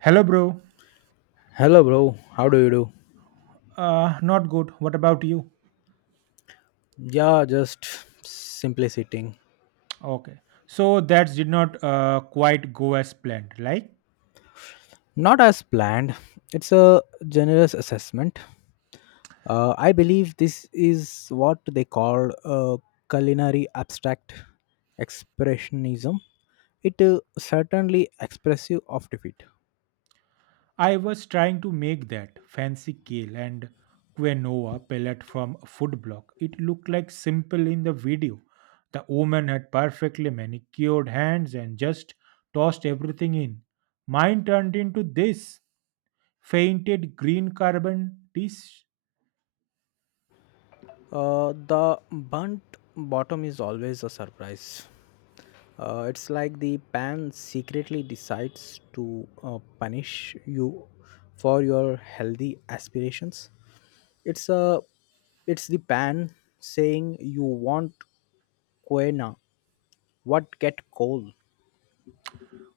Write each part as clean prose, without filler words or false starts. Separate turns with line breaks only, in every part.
Hello, bro.
Hello, bro. How do you do?
Not good. What about you?
Yeah, just simply sitting.
Okay. So that did not quite go as planned. Like
Not as planned. It's a generous assessment. I believe this is what they call culinary abstract expressionism. It certainly expressive of defeat.
I was trying to make that fancy kale and quinoa pellet from a food block. It looked like simple in the video. The woman had perfectly manicured hands and just tossed everything in. Mine turned into this fainted green carbon dish.
The burnt bottom is always a surprise. It's like the pan secretly decides to punish you for your healthy aspirations. It's a, it's the pan saying you want quena, what get coal.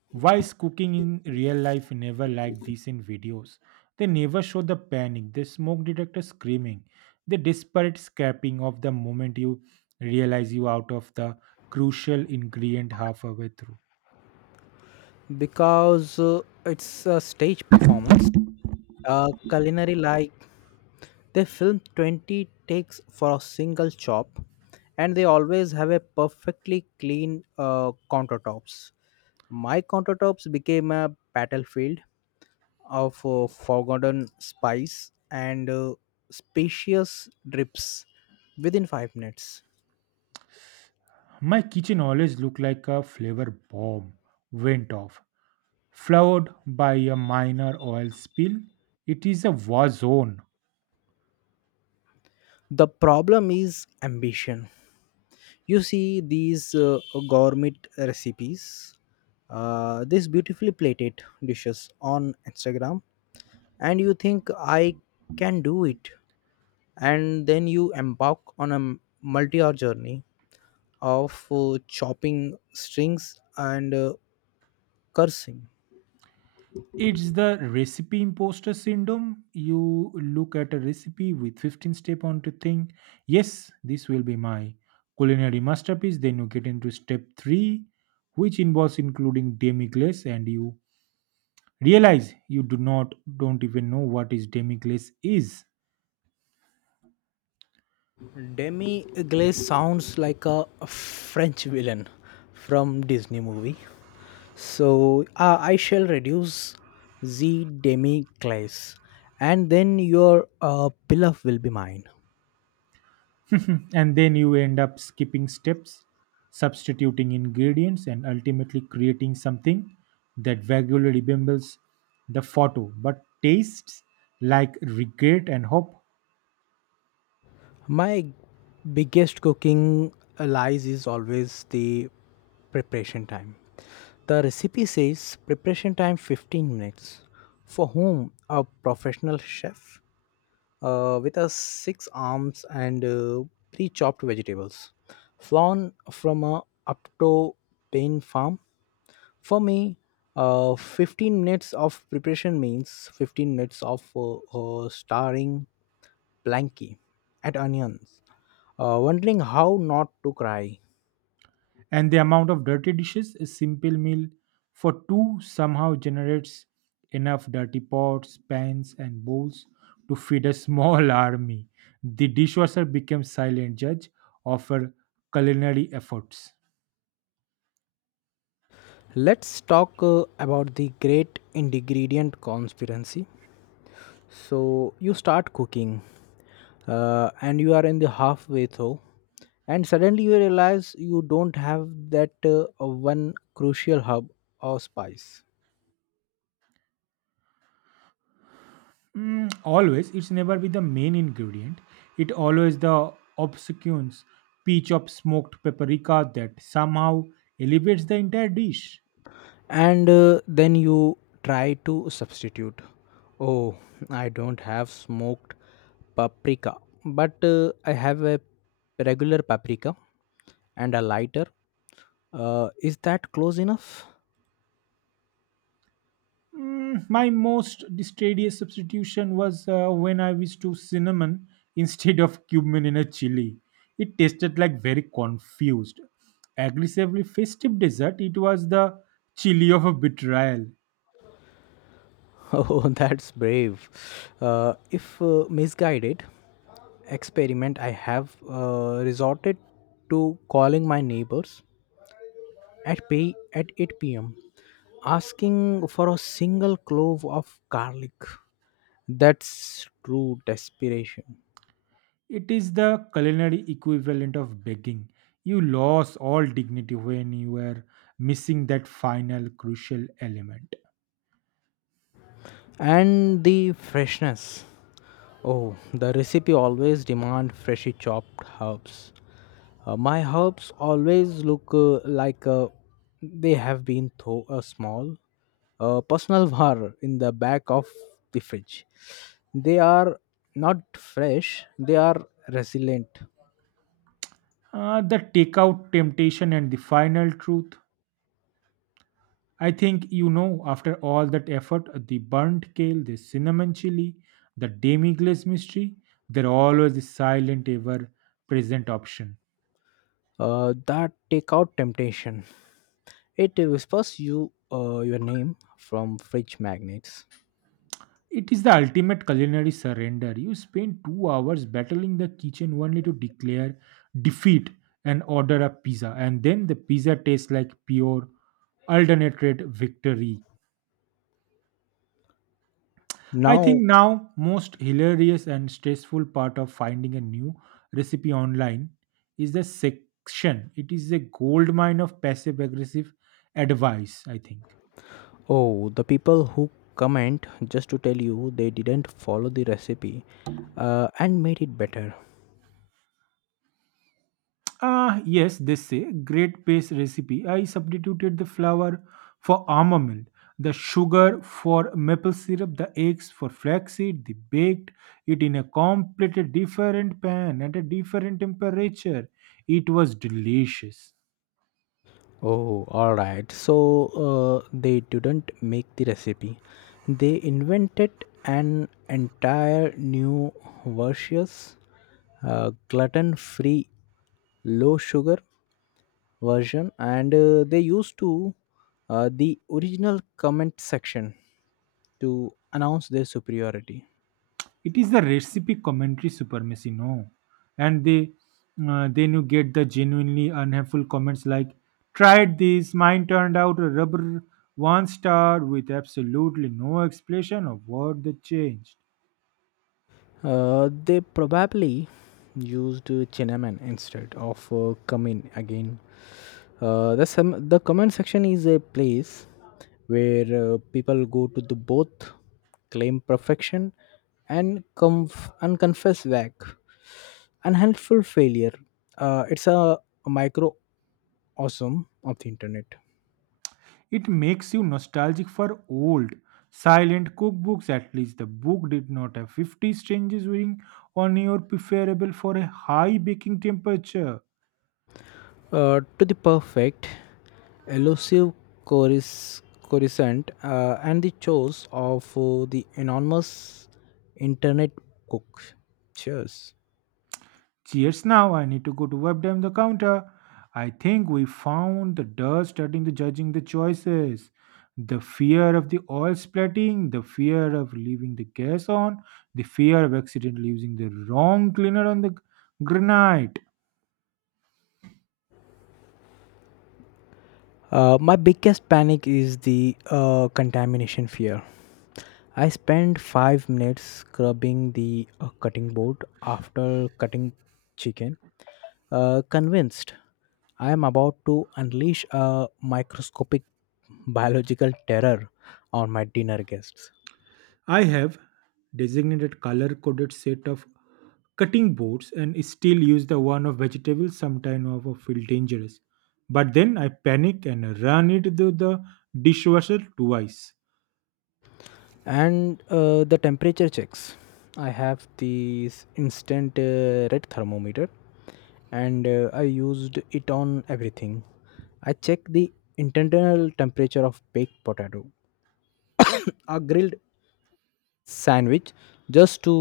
Why is cooking in real life never like this in videos? They never show the panic, the smoke detector screaming, the desperate scrapping of the moment you realize you out of the crucial ingredient halfway through.
Because it's a stage performance. Culinary like they film 20 takes for a single chop, and they always have a perfectly clean countertops. My countertops became a battlefield of forgotten spice and spacious drips within 5 minutes.
My kitchen always looked like a flavor bomb went off, followed by a minor oil spill. It is a war zone.
The problem is ambition. You see these gourmet recipes, these beautifully plated dishes on Instagram, and you think I can do it, and then you embark on a multi-hour journey of chopping strings and cursing.
It's the recipe imposter syndrome. You look at a recipe with 15 step on to think, yes, this will be my culinary masterpiece. Then you get into step three, which involves including demi glace, and you realize you do not don't even know what is demi glace is.
Demi Glaze sounds like a French villain from Disney movie. So, I shall reduce the Demi Glaze, and then your pilaf will be mine.
And then you end up skipping steps, substituting ingredients, and ultimately creating something that vaguely resembles the photo but tastes like regret and hope.
My biggest cooking lies is always the preparation time. The recipe says preparation time 15 minutes. For whom? A professional chef? With a six arms and pre-chopped vegetables, flown from a Apto Pain farm. For me, 15 minutes of preparation means 15 minutes of staring blankly at onions, wondering how not to cry.
And the amount of dirty dishes a simple meal for two somehow generates enough dirty pots, pans, and bowls to feed a small army. The dishwasher becomes silent judge of our culinary efforts.
Let's talk about the great ingredient conspiracy. So you start cooking, and you are in the halfway through, and suddenly you realize you don't have that one crucial hub or spice.
Mm, always, it's never be the main ingredient. It always the obscures peach of smoked paprika that somehow elevates the entire dish.
And then you try to substitute. Oh, I don't have smoked paprika, but I have a regular paprika and a lighter. Is that close enough?
Mm, my most distradious substitution was when I used to cinnamon instead of cumin in a chili. It tasted like very confused, aggressively festive dessert. It was the chili of a betrayal.
Oh, that's brave, if misguided experiment. I have resorted to calling my neighbors at pay at 8 p.m. asking for a single clove of garlic. That's true desperation.
It is the culinary equivalent of begging. You lost all dignity when you were missing that final crucial element.
And the freshness. Oh, the recipe always demand freshly chopped herbs. My herbs always look like they have been through a small personal war in the back of the fridge. They are not fresh, they are resilient.
The takeout temptation and the final truth. I think you know, after all that effort, the burnt kale, the cinnamon chili, the demi glace mystery, they're always the silent, ever present option.
That takeout temptation. It whispers you your name from fridge magnets.
It is the ultimate culinary surrender. You spend 2 hours battling the kitchen only to declare defeat and order a pizza, and then the pizza tastes like pure, alternate victory. I think
Now,
now most hilarious and stressful part of finding a new recipe online is the section. It is a gold mine of passive aggressive advice, I think.
oh, the people who comment just to tell you they didn't follow the recipe and made it better.
Ah, yes, they say. Great paste recipe. I substituted the flour for almond milk, the sugar for maple syrup, the eggs for flaxseed. They baked it in a completely different pan at a different temperature. It was delicious.
Oh, all right. So they didn't make the recipe. They invented an entire new versus, gluten-free, low-sugar version, and they used to the original comment section to announce their superiority.
It is the recipe commentary supremacy no and they then you get the genuinely unhelpful comments like tried this mine turned out a rubber one star with absolutely no explanation of what they changed.
They probably used cinnamon instead of cumin again. The comment section is a place where people go to the both claim perfection and and confess back unhelpful failure. It's a microcosm of the internet.
It makes you nostalgic for old silent cookbooks at least the book did not have 50 strangers waiting on your preferable for a high baking temperature.
To the perfect, elusive chorus coruscant, and the chores of the anonymous internet cook. Cheers.
Cheers now. I need to go to web them the counter. I think we found the dust starting to judging the choices. The fear of the oil splitting, the fear of leaving the gas on, the fear of accidentally using the wrong cleaner on the granite.
My biggest panic is the contamination fear. I spent 5 minutes scrubbing the cutting board after cutting chicken, convinced I am about to unleash a microscopic biological terror on my dinner guests.
I have designated color coded set of cutting boards and still use the one of vegetables sometime of feel dangerous. But then I panic and run it through the dishwasher twice.
And the temperature checks. I have this instant red thermometer, and I used it on everything. I check the internal temperature of baked potato, a grilled sandwich, just to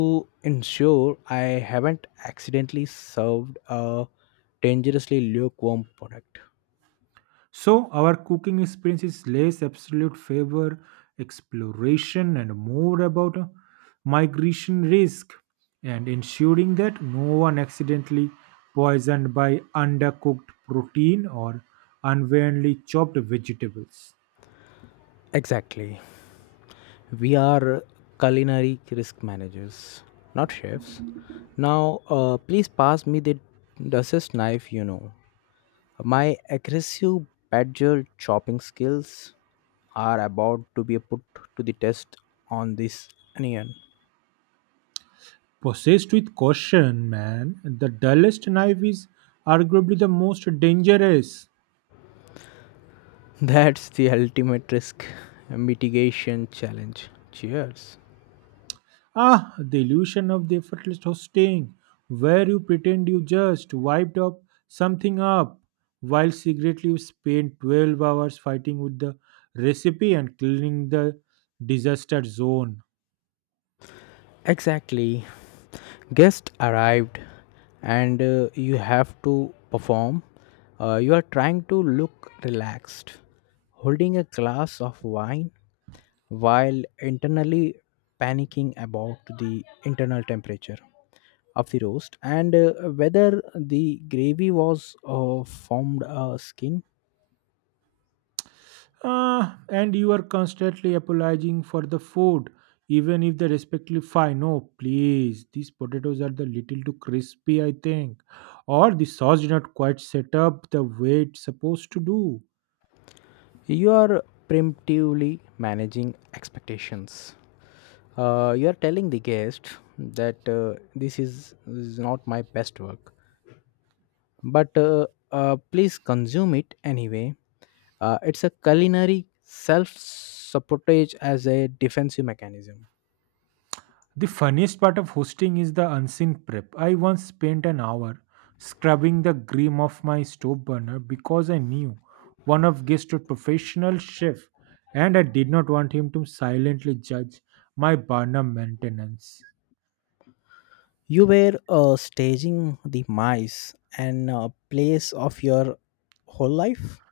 ensure I haven't accidentally served a dangerously lukewarm product.
So our cooking experience is less absolute favor, exploration, and more about a migration risk and ensuring that no one accidentally poisoned by undercooked protein or unwarily chopped vegetables.
Exactly. We are culinary risk managers, not chefs. Now, please pass me the Duchess knife. My aggressive badger chopping skills are about to be put to the test on this onion.
Possessed with caution, man, the dullest knife is arguably the most dangerous.
That's the ultimate risk mitigation challenge. Cheers.
Ah, the illusion of the effortless hosting, where you pretend you just wiped up something up, while secretly you spend 12 hours fighting with the recipe and cleaning the disaster zone.
Exactly. Guest arrived, and you have to perform. You are trying to look relaxed holding a glass of wine while internally panicking about the internal temperature of the roast, and whether the gravy was formed a skin.
Ah, and you are constantly apologizing for the food, even if they respectively fine. No, please, these potatoes are the little too crispy, I think, or the sauce did not quite set up the way it's supposed to do.
You are preemptively managing expectations. You are telling the guest that this is not my best work, but please consume it anyway. It's a culinary self sabotage as a defensive mechanism.
The funniest part of hosting is the unseen prep. I once spent an hour scrubbing the grime off my stove burner because I knew one of guests was a professional chef and I did not want him to silently judge my burner maintenance.
You were staging the mice and place of your whole life.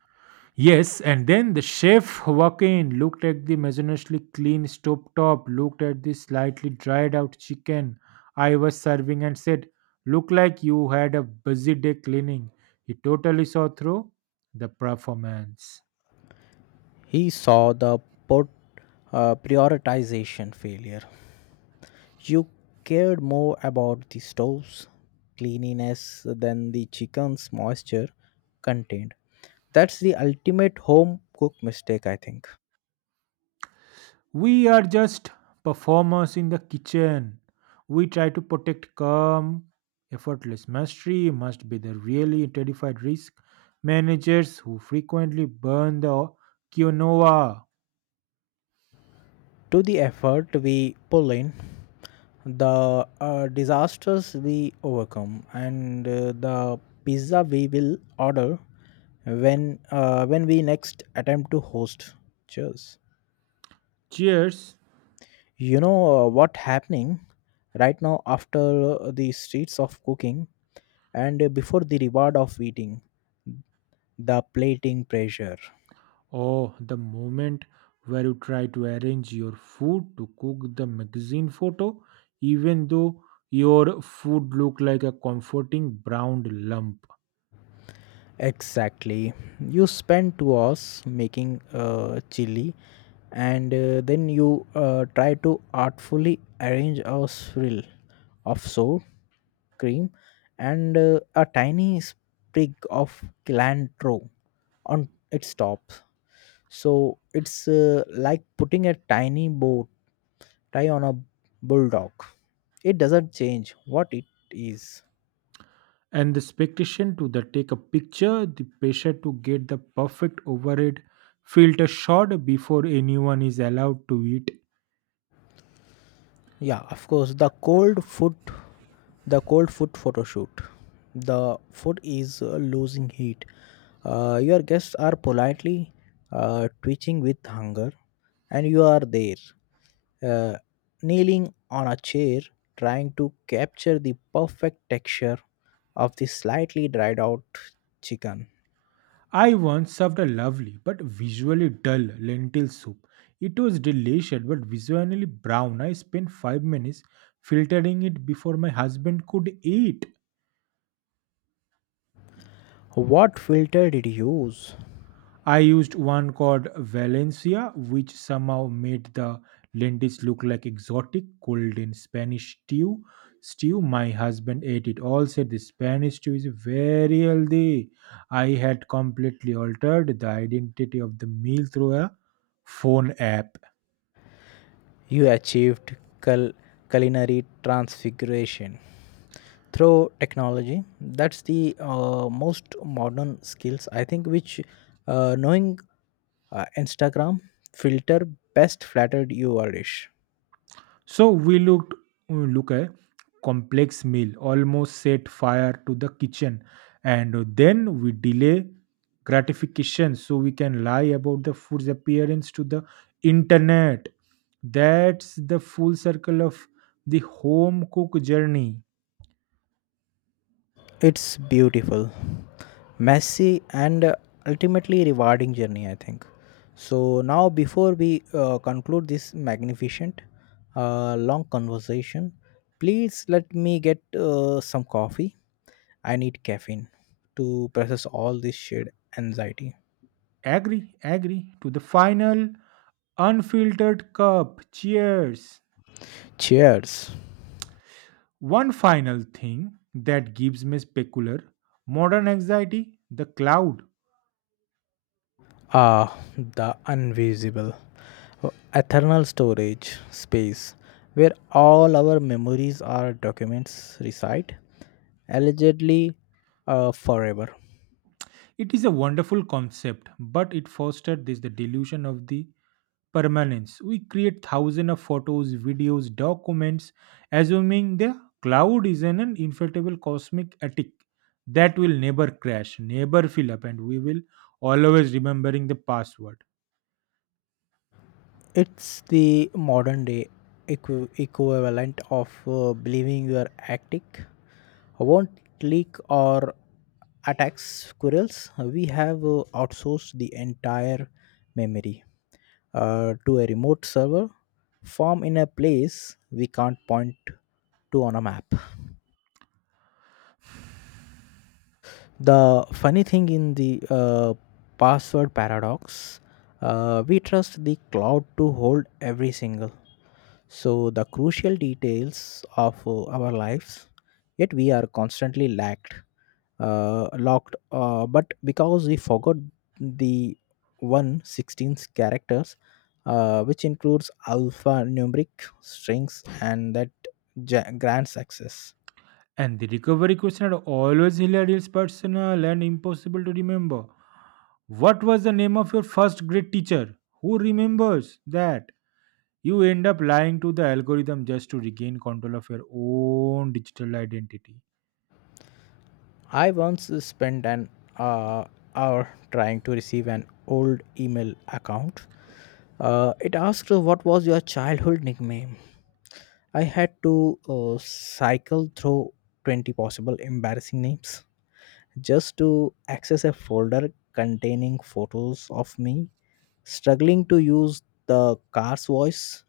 Yes, and then the chef walked in, looked at the meticulously clean stove top, looked at the slightly dried out chicken I was serving, and said, "Look like you had a busy day cleaning." He totally saw through the performance.
He saw the pot, prioritization failure. You cared more about the stove's cleanliness than the chicken's moisture contained. That's the ultimate home cook mistake, I think.
We are just performers in the kitchen. We try to protect calm, effortless mastery, must be the really terrified risk managers who frequently burn the quinoa.
To the effort we pull in, the disasters we overcome, and the pizza we will order when when we next attempt to host. Cheers.
Cheers.
You know what happening right now after the streets of cooking and before the reward of eating, the plating pressure.
Oh, the moment where you try to arrange your food to cook the magazine photo, even though your food look like a comforting brown lump.
Exactly. You spend 2 hours making chili and then you try to artfully arrange a swirl of sour cream and a tiny sprig of cilantro on its top. So it's like putting a tiny bow tie on a bulldog. It doesn't change what it is.
And the expectation to the take a picture, the pressure to get the perfect overhead filter shot before anyone is allowed to eat.
Yeah, of course. The cold foot photo shoot. The foot is losing heat. Your guests are politely twitching with hunger, and you are there, uh, kneeling on a chair, trying to capture the perfect texture of the slightly dried out chicken.
I once served a lovely but visually dull lentil soup. It was delicious but visually brown. I spent 5 minutes filtering it before my husband could eat.
What filter did you use?
I used one called Valencia, which somehow made the lentils look like exotic golden Spanish stew. Stew, my husband ate it all, said the Spanish stew is very healthy. I had completely altered the identity of the meal through a phone app.
You achieved cul- culinary transfiguration through technology. That's the most modern skills, I think, which knowing Instagram filter best flattered your dish.
So we looked look a complex meal, almost set fire to the kitchen, and then we delay gratification so we can lie about the food's appearance to the internet. That's the full circle of the home cook journey.
It's beautiful, messy, and ultimately rewarding journey, I think. So now before we conclude this magnificent, long conversation, please let me get some coffee. I need caffeine to process all this shared anxiety.
Agree, agree to the final unfiltered cup. Cheers.
Cheers.
One final thing that gives me specular modern anxiety the cloud.
Ah, the invisible, eternal storage space where all our memories or documents reside, allegedly forever.
It is a wonderful concept, but it fostered this the delusion of the permanence. We create thousands of photos, videos, documents, assuming the cloud is in an inflatable cosmic attic that will never crash, never fill up, and we will always remembering the password.
It's the modern day equivalent of believing your attic won't leak or attack squirrels. We have outsourced the entire memory to a remote server farm in a place we can't point to on a map. The funny thing in the password paradox, we trust the cloud to hold every single so the crucial details of our lives, yet we are constantly lacked locked but because we forgot the one 16 characters, which includes alphanumeric strings and that grants access.
And the recovery question are always hilarious, personal, and impossible to remember. What was the name of your first grade teacher? Who remembers that? You end up lying to the algorithm just to regain control of your own digital identity.
I once spent an uh, hour trying to receive an old email account. It asked what was your childhood nickname. I had to cycle through 20 possible embarrassing names just to access a folder containing photos of me struggling to use the car's voice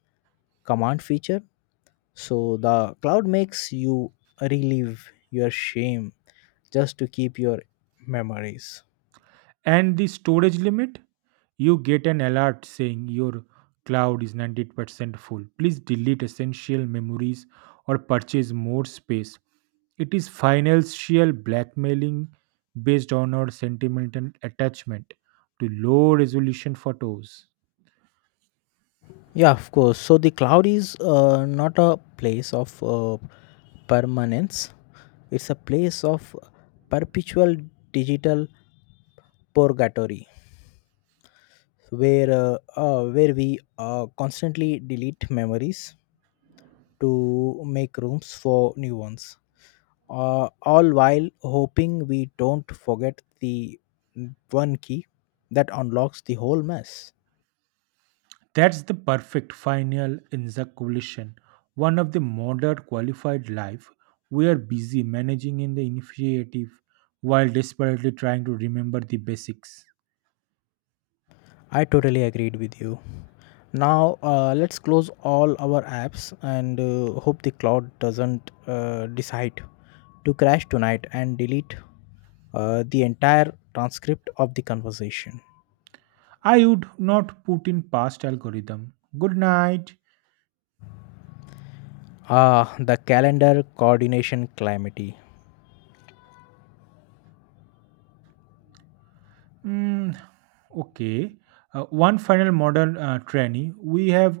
command feature. So the cloud makes you relive your shame just to keep your memories.
And the storage limit, you get an alert saying your cloud is 98% full. Please delete essential memories or purchase more space. It is financial blackmailing based on our sentimental attachment to low resolution photos.
Yeah, of course. So the cloud is not a place of permanence. It's a place of perpetual digital purgatory where we constantly delete memories to make rooms for new ones, all while hoping we don't forget the one key that unlocks the whole mess.
That's the perfect final encapsulation. One of the modern qualified life we are busy managing in the initiative while desperately trying to remember the basics.
I totally agreed with you. Now, let's close all our apps and hope the cloud doesn't decide to crash tonight and delete the entire transcript of the conversation.
I would not put in past algorithm. Good night.
Ah, the calendar coordination calamity.
Mm, okay. One final modern trainee we have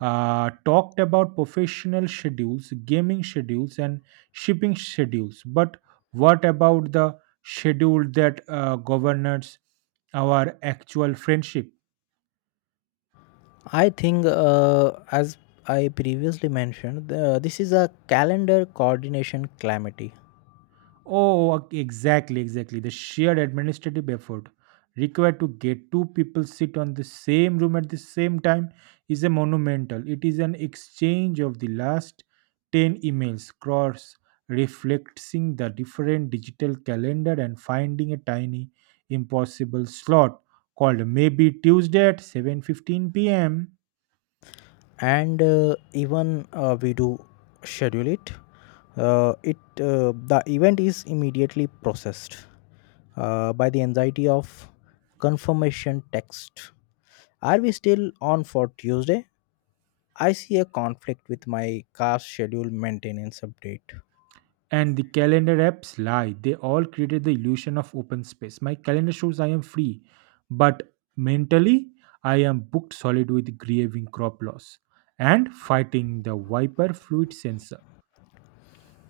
talked about professional schedules, gaming schedules, and shipping schedules. But what about the schedule that governs our actual friendship?
I think, as I previously mentioned, this is a calendar coordination calamity.
Oh, exactly, exactly. The sheer administrative effort required to get two people sit on the same room at the same time is a monumental. It is an exchange of the last 10 emails, cross reflecting the different digital calendar and finding a tiny impossible slot called maybe Tuesday at 7:15 p.m.
And even we do schedule it, the event is immediately processed by the anxiety of confirmation text. Are we still on for Tuesday? I see a conflict with my car schedule maintenance update.
And the calendar apps lie. They all created the illusion of open space. My calendar shows I am free, but mentally I am booked solid with grieving crop loss and fighting the wiper fluid sensor.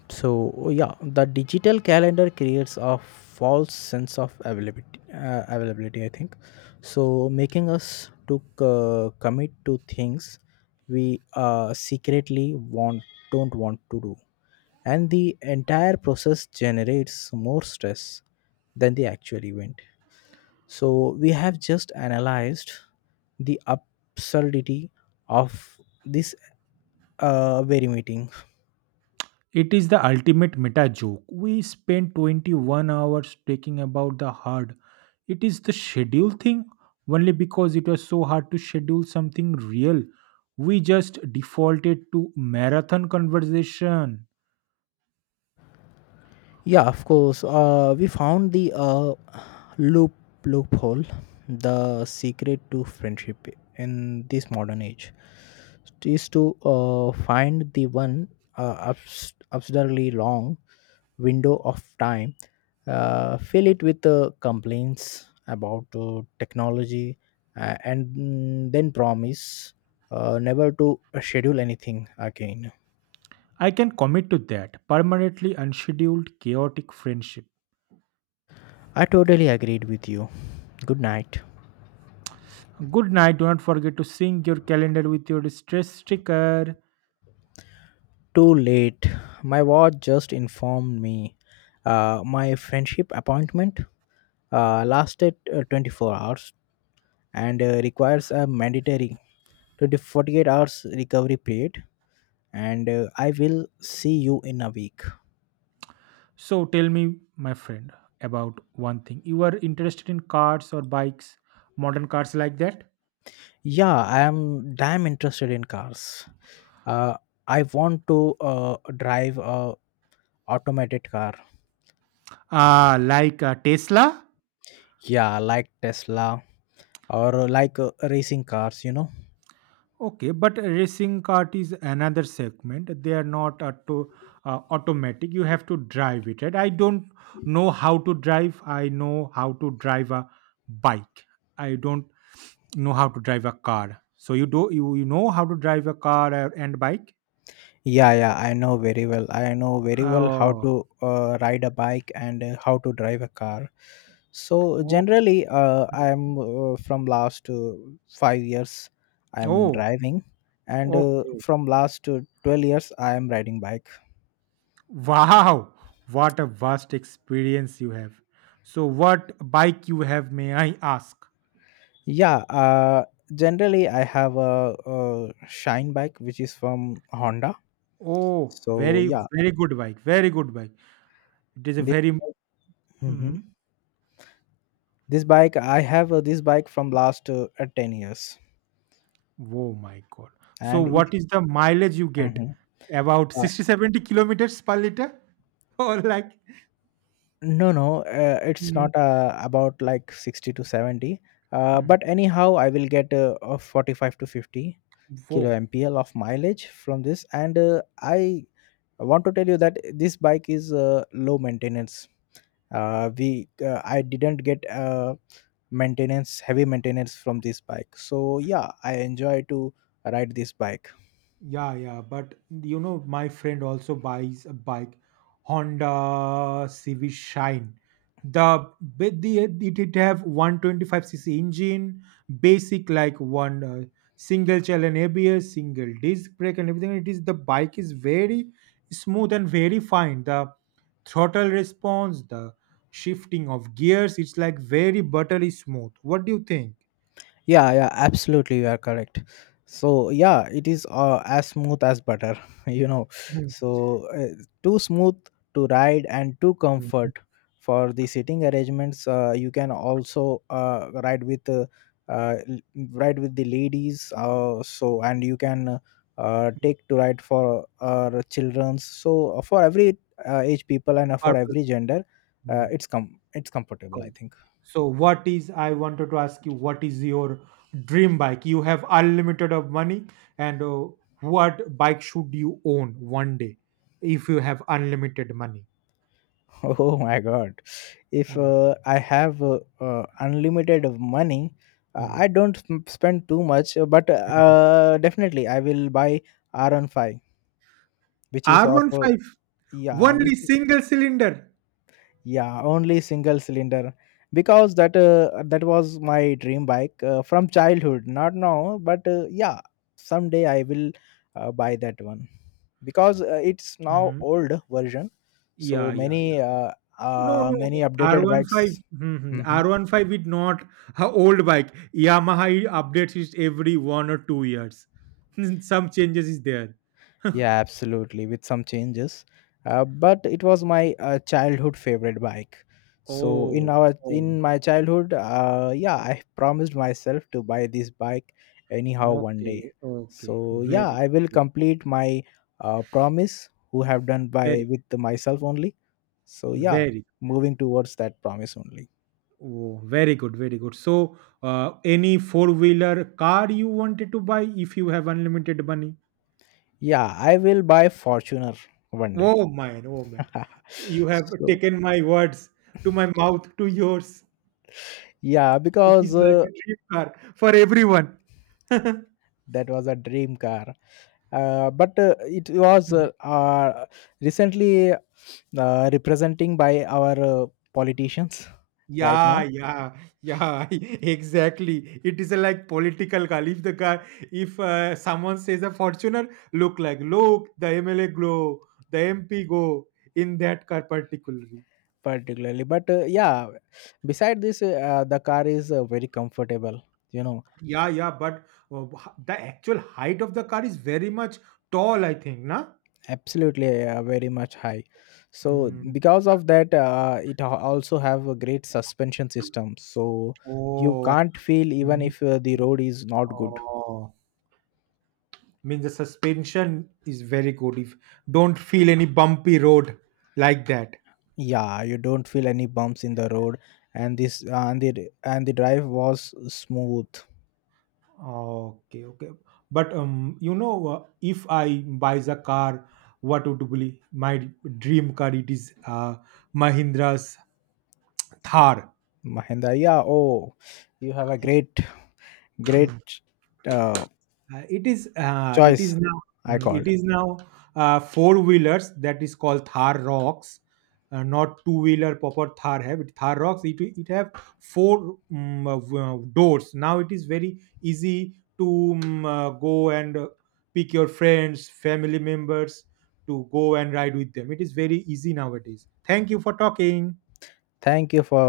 So yeah, the digital calendar creates a false sense of availability. Availability, I think. So making us to commit to things we secretly want don't want to do, and the entire process generates more stress than the actual event. So we have just analyzed the absurdity of this very meeting.
It is the ultimate meta joke. We spent 21 hours talking about the hard. It is the schedule thing only because it was so hard to schedule something real. We just defaulted to marathon conversation.
Yeah, of course. We found the loop loophole, the secret to friendship in this modern age. It is to find the one absurdly long window of time, fill it with complaints about technology, and then promise never to schedule anything again.
I can commit to that permanently unscheduled, chaotic friendship.
I totally agreed with you. Good night.
Good night. Do not forget to sync your calendar with your stress sticker.
Too late. My watch just informed me. My friendship appointment lasted 24 hours and requires a mandatory 20 48 hours recovery period. And I will see you in a week.
So tell me, my friend, about one thing. You are interested in cars or bikes, modern cars like that?
Yeah, I am damn interested in cars. Uh, I want to uh, drive a automated car.
Tesla?
Yeah, like Tesla or like racing cars.
Okay, but racing cart is another segment. They are not auto, automatic. You have to drive it, right? I don't know how to drive. I know how to drive a bike. I don't know how to drive a car. So you, you know how to drive a car and bike?
Yeah, yeah, I know very well. I know very well how
Oh,
to ride a bike and how to drive a car. So
oh,
generally, I'm from last 5 years, I'm
oh,
driving, and
okay.
from last 12 years, I am riding bike.
Wow, what a vast experience you have. So what bike you have, may I ask?
Yeah, generally I have a shine bike which is from Honda.
Oh,
So
very
yeah,
very good bike, very good bike. It is a
this.
very.
Mhm.
Hmm.
This bike I have this bike from last 10 years,
Oh my god. So
and it.
what is the mileage you get?
Mhm.
About 60-70 kilometers per liter or like.
No, no, it's
Mhm.
not about like 60 to 70. Uh,
Mhm.
but anyhow, I will get a 45 to 50 kilo
Whoa.
MPL of mileage from this. And I want to tell you that this bike is low maintenance. We I didn't get maintenance, heavy maintenance from this bike. So yeah, I enjoy to ride this bike.
Yeah, yeah, but you know, my friend also buys a bike, Honda Civic Shine. The but the it it have 125cc engine, basic like one single channel and ABS, single disc brake, and everything. It is the bike is very smooth and very fine. The throttle response, the shifting of gears, it's like very buttery smooth. What do you think?
Yeah, yeah, absolutely, you are correct. So yeah, it is as smooth as butter, you know.
Hmm.
So too smooth to ride and too
Mm, mm.
comfort for the sitting arrangements. You can also ride with uh, l- ride with the ladies. So and you can take to ride for childrens. So for every age people and for every
Purpose.
gender,
Hmm.
it's comfortable. I
Comfort.
think.
So what is I wanted to ask you what is your dream bike? You have unlimited of money and what bike should you own one day if you have unlimited money?
Oh my God. If
Mm.
I have unlimited of money,
Mm.
I don't spend too much, but
Mm.
definitely I will buy r on Five, which is of
R15
yeah,
only
which
single cylinder.
yeah only single cylinder because that that was my dream bike from childhood, not now, but yeah, someday I will buy that one because it's now
Mhm.
old version, so
Yeah, yeah, yeah.
many
No, no,
many updated
R15,
bikes.
mhm.
Mm-hmm.
R15 is not a old bike. Yamaha updates it every 1 or 2 years. Some changes is there.
Yeah, absolutely, with some changes. But it was my childhood favorite bike. So in
Oh,
our
oh.
in my childhood, yeah, I promised myself to buy this bike anyhow one day.
Okay, okay.
So yeah,
Very
I will
good.
complete my promise who have done by
Very,
with myself only. So yeah,
very, very,
moving towards that promise only.
oh, very good. Very good. So, any four wheeler car you wanted to buy if you have unlimited money?
Yeah, I will buy Fortuner one day.
Oh man, oh man. You have
So
taken my words to my mouth to yours.
yeah,
It
because
is like a dream car for everyone.
that was a dream car, but it was recently representing by our politicians right
Yeah,
now,
yeah, yeah, exactly. It is a like political call. If the car, if someone says a Fortuner, look like look the MLA glow, the MP go in that car particularly.
particularly, but yeah, beside this the car is very comfortable you know
Yeah, yeah, but the actual height of the car is very much tall. I think, na.
Absolutely very much high, so
Hmm.
because of that it also have a great suspension system, so you
Oh, I-
can't feel even
Mm.
if the road is not good.
Oh, means the suspension is very good. If don't feel any bumpy road like that.
Yeah, you don't feel any bumps in the road. And the drive was smooth.
Okay, okay. But you know, if I buys a car, what would be my dream car? It is Mahindra's Thar.
Mahinda, yeah. Oh, you have a great uh,
It
choice,
is now
I
mm, it
called.
is now four wheelers that is called Thar Rocks, not two wheeler proper Thar have it Thar Rocks. It have four mm, doors. Now it is very easy to mm, go and pick your friends, family members to go and ride with them. It is very easy nowadays. Thank you for talking.
Thank you for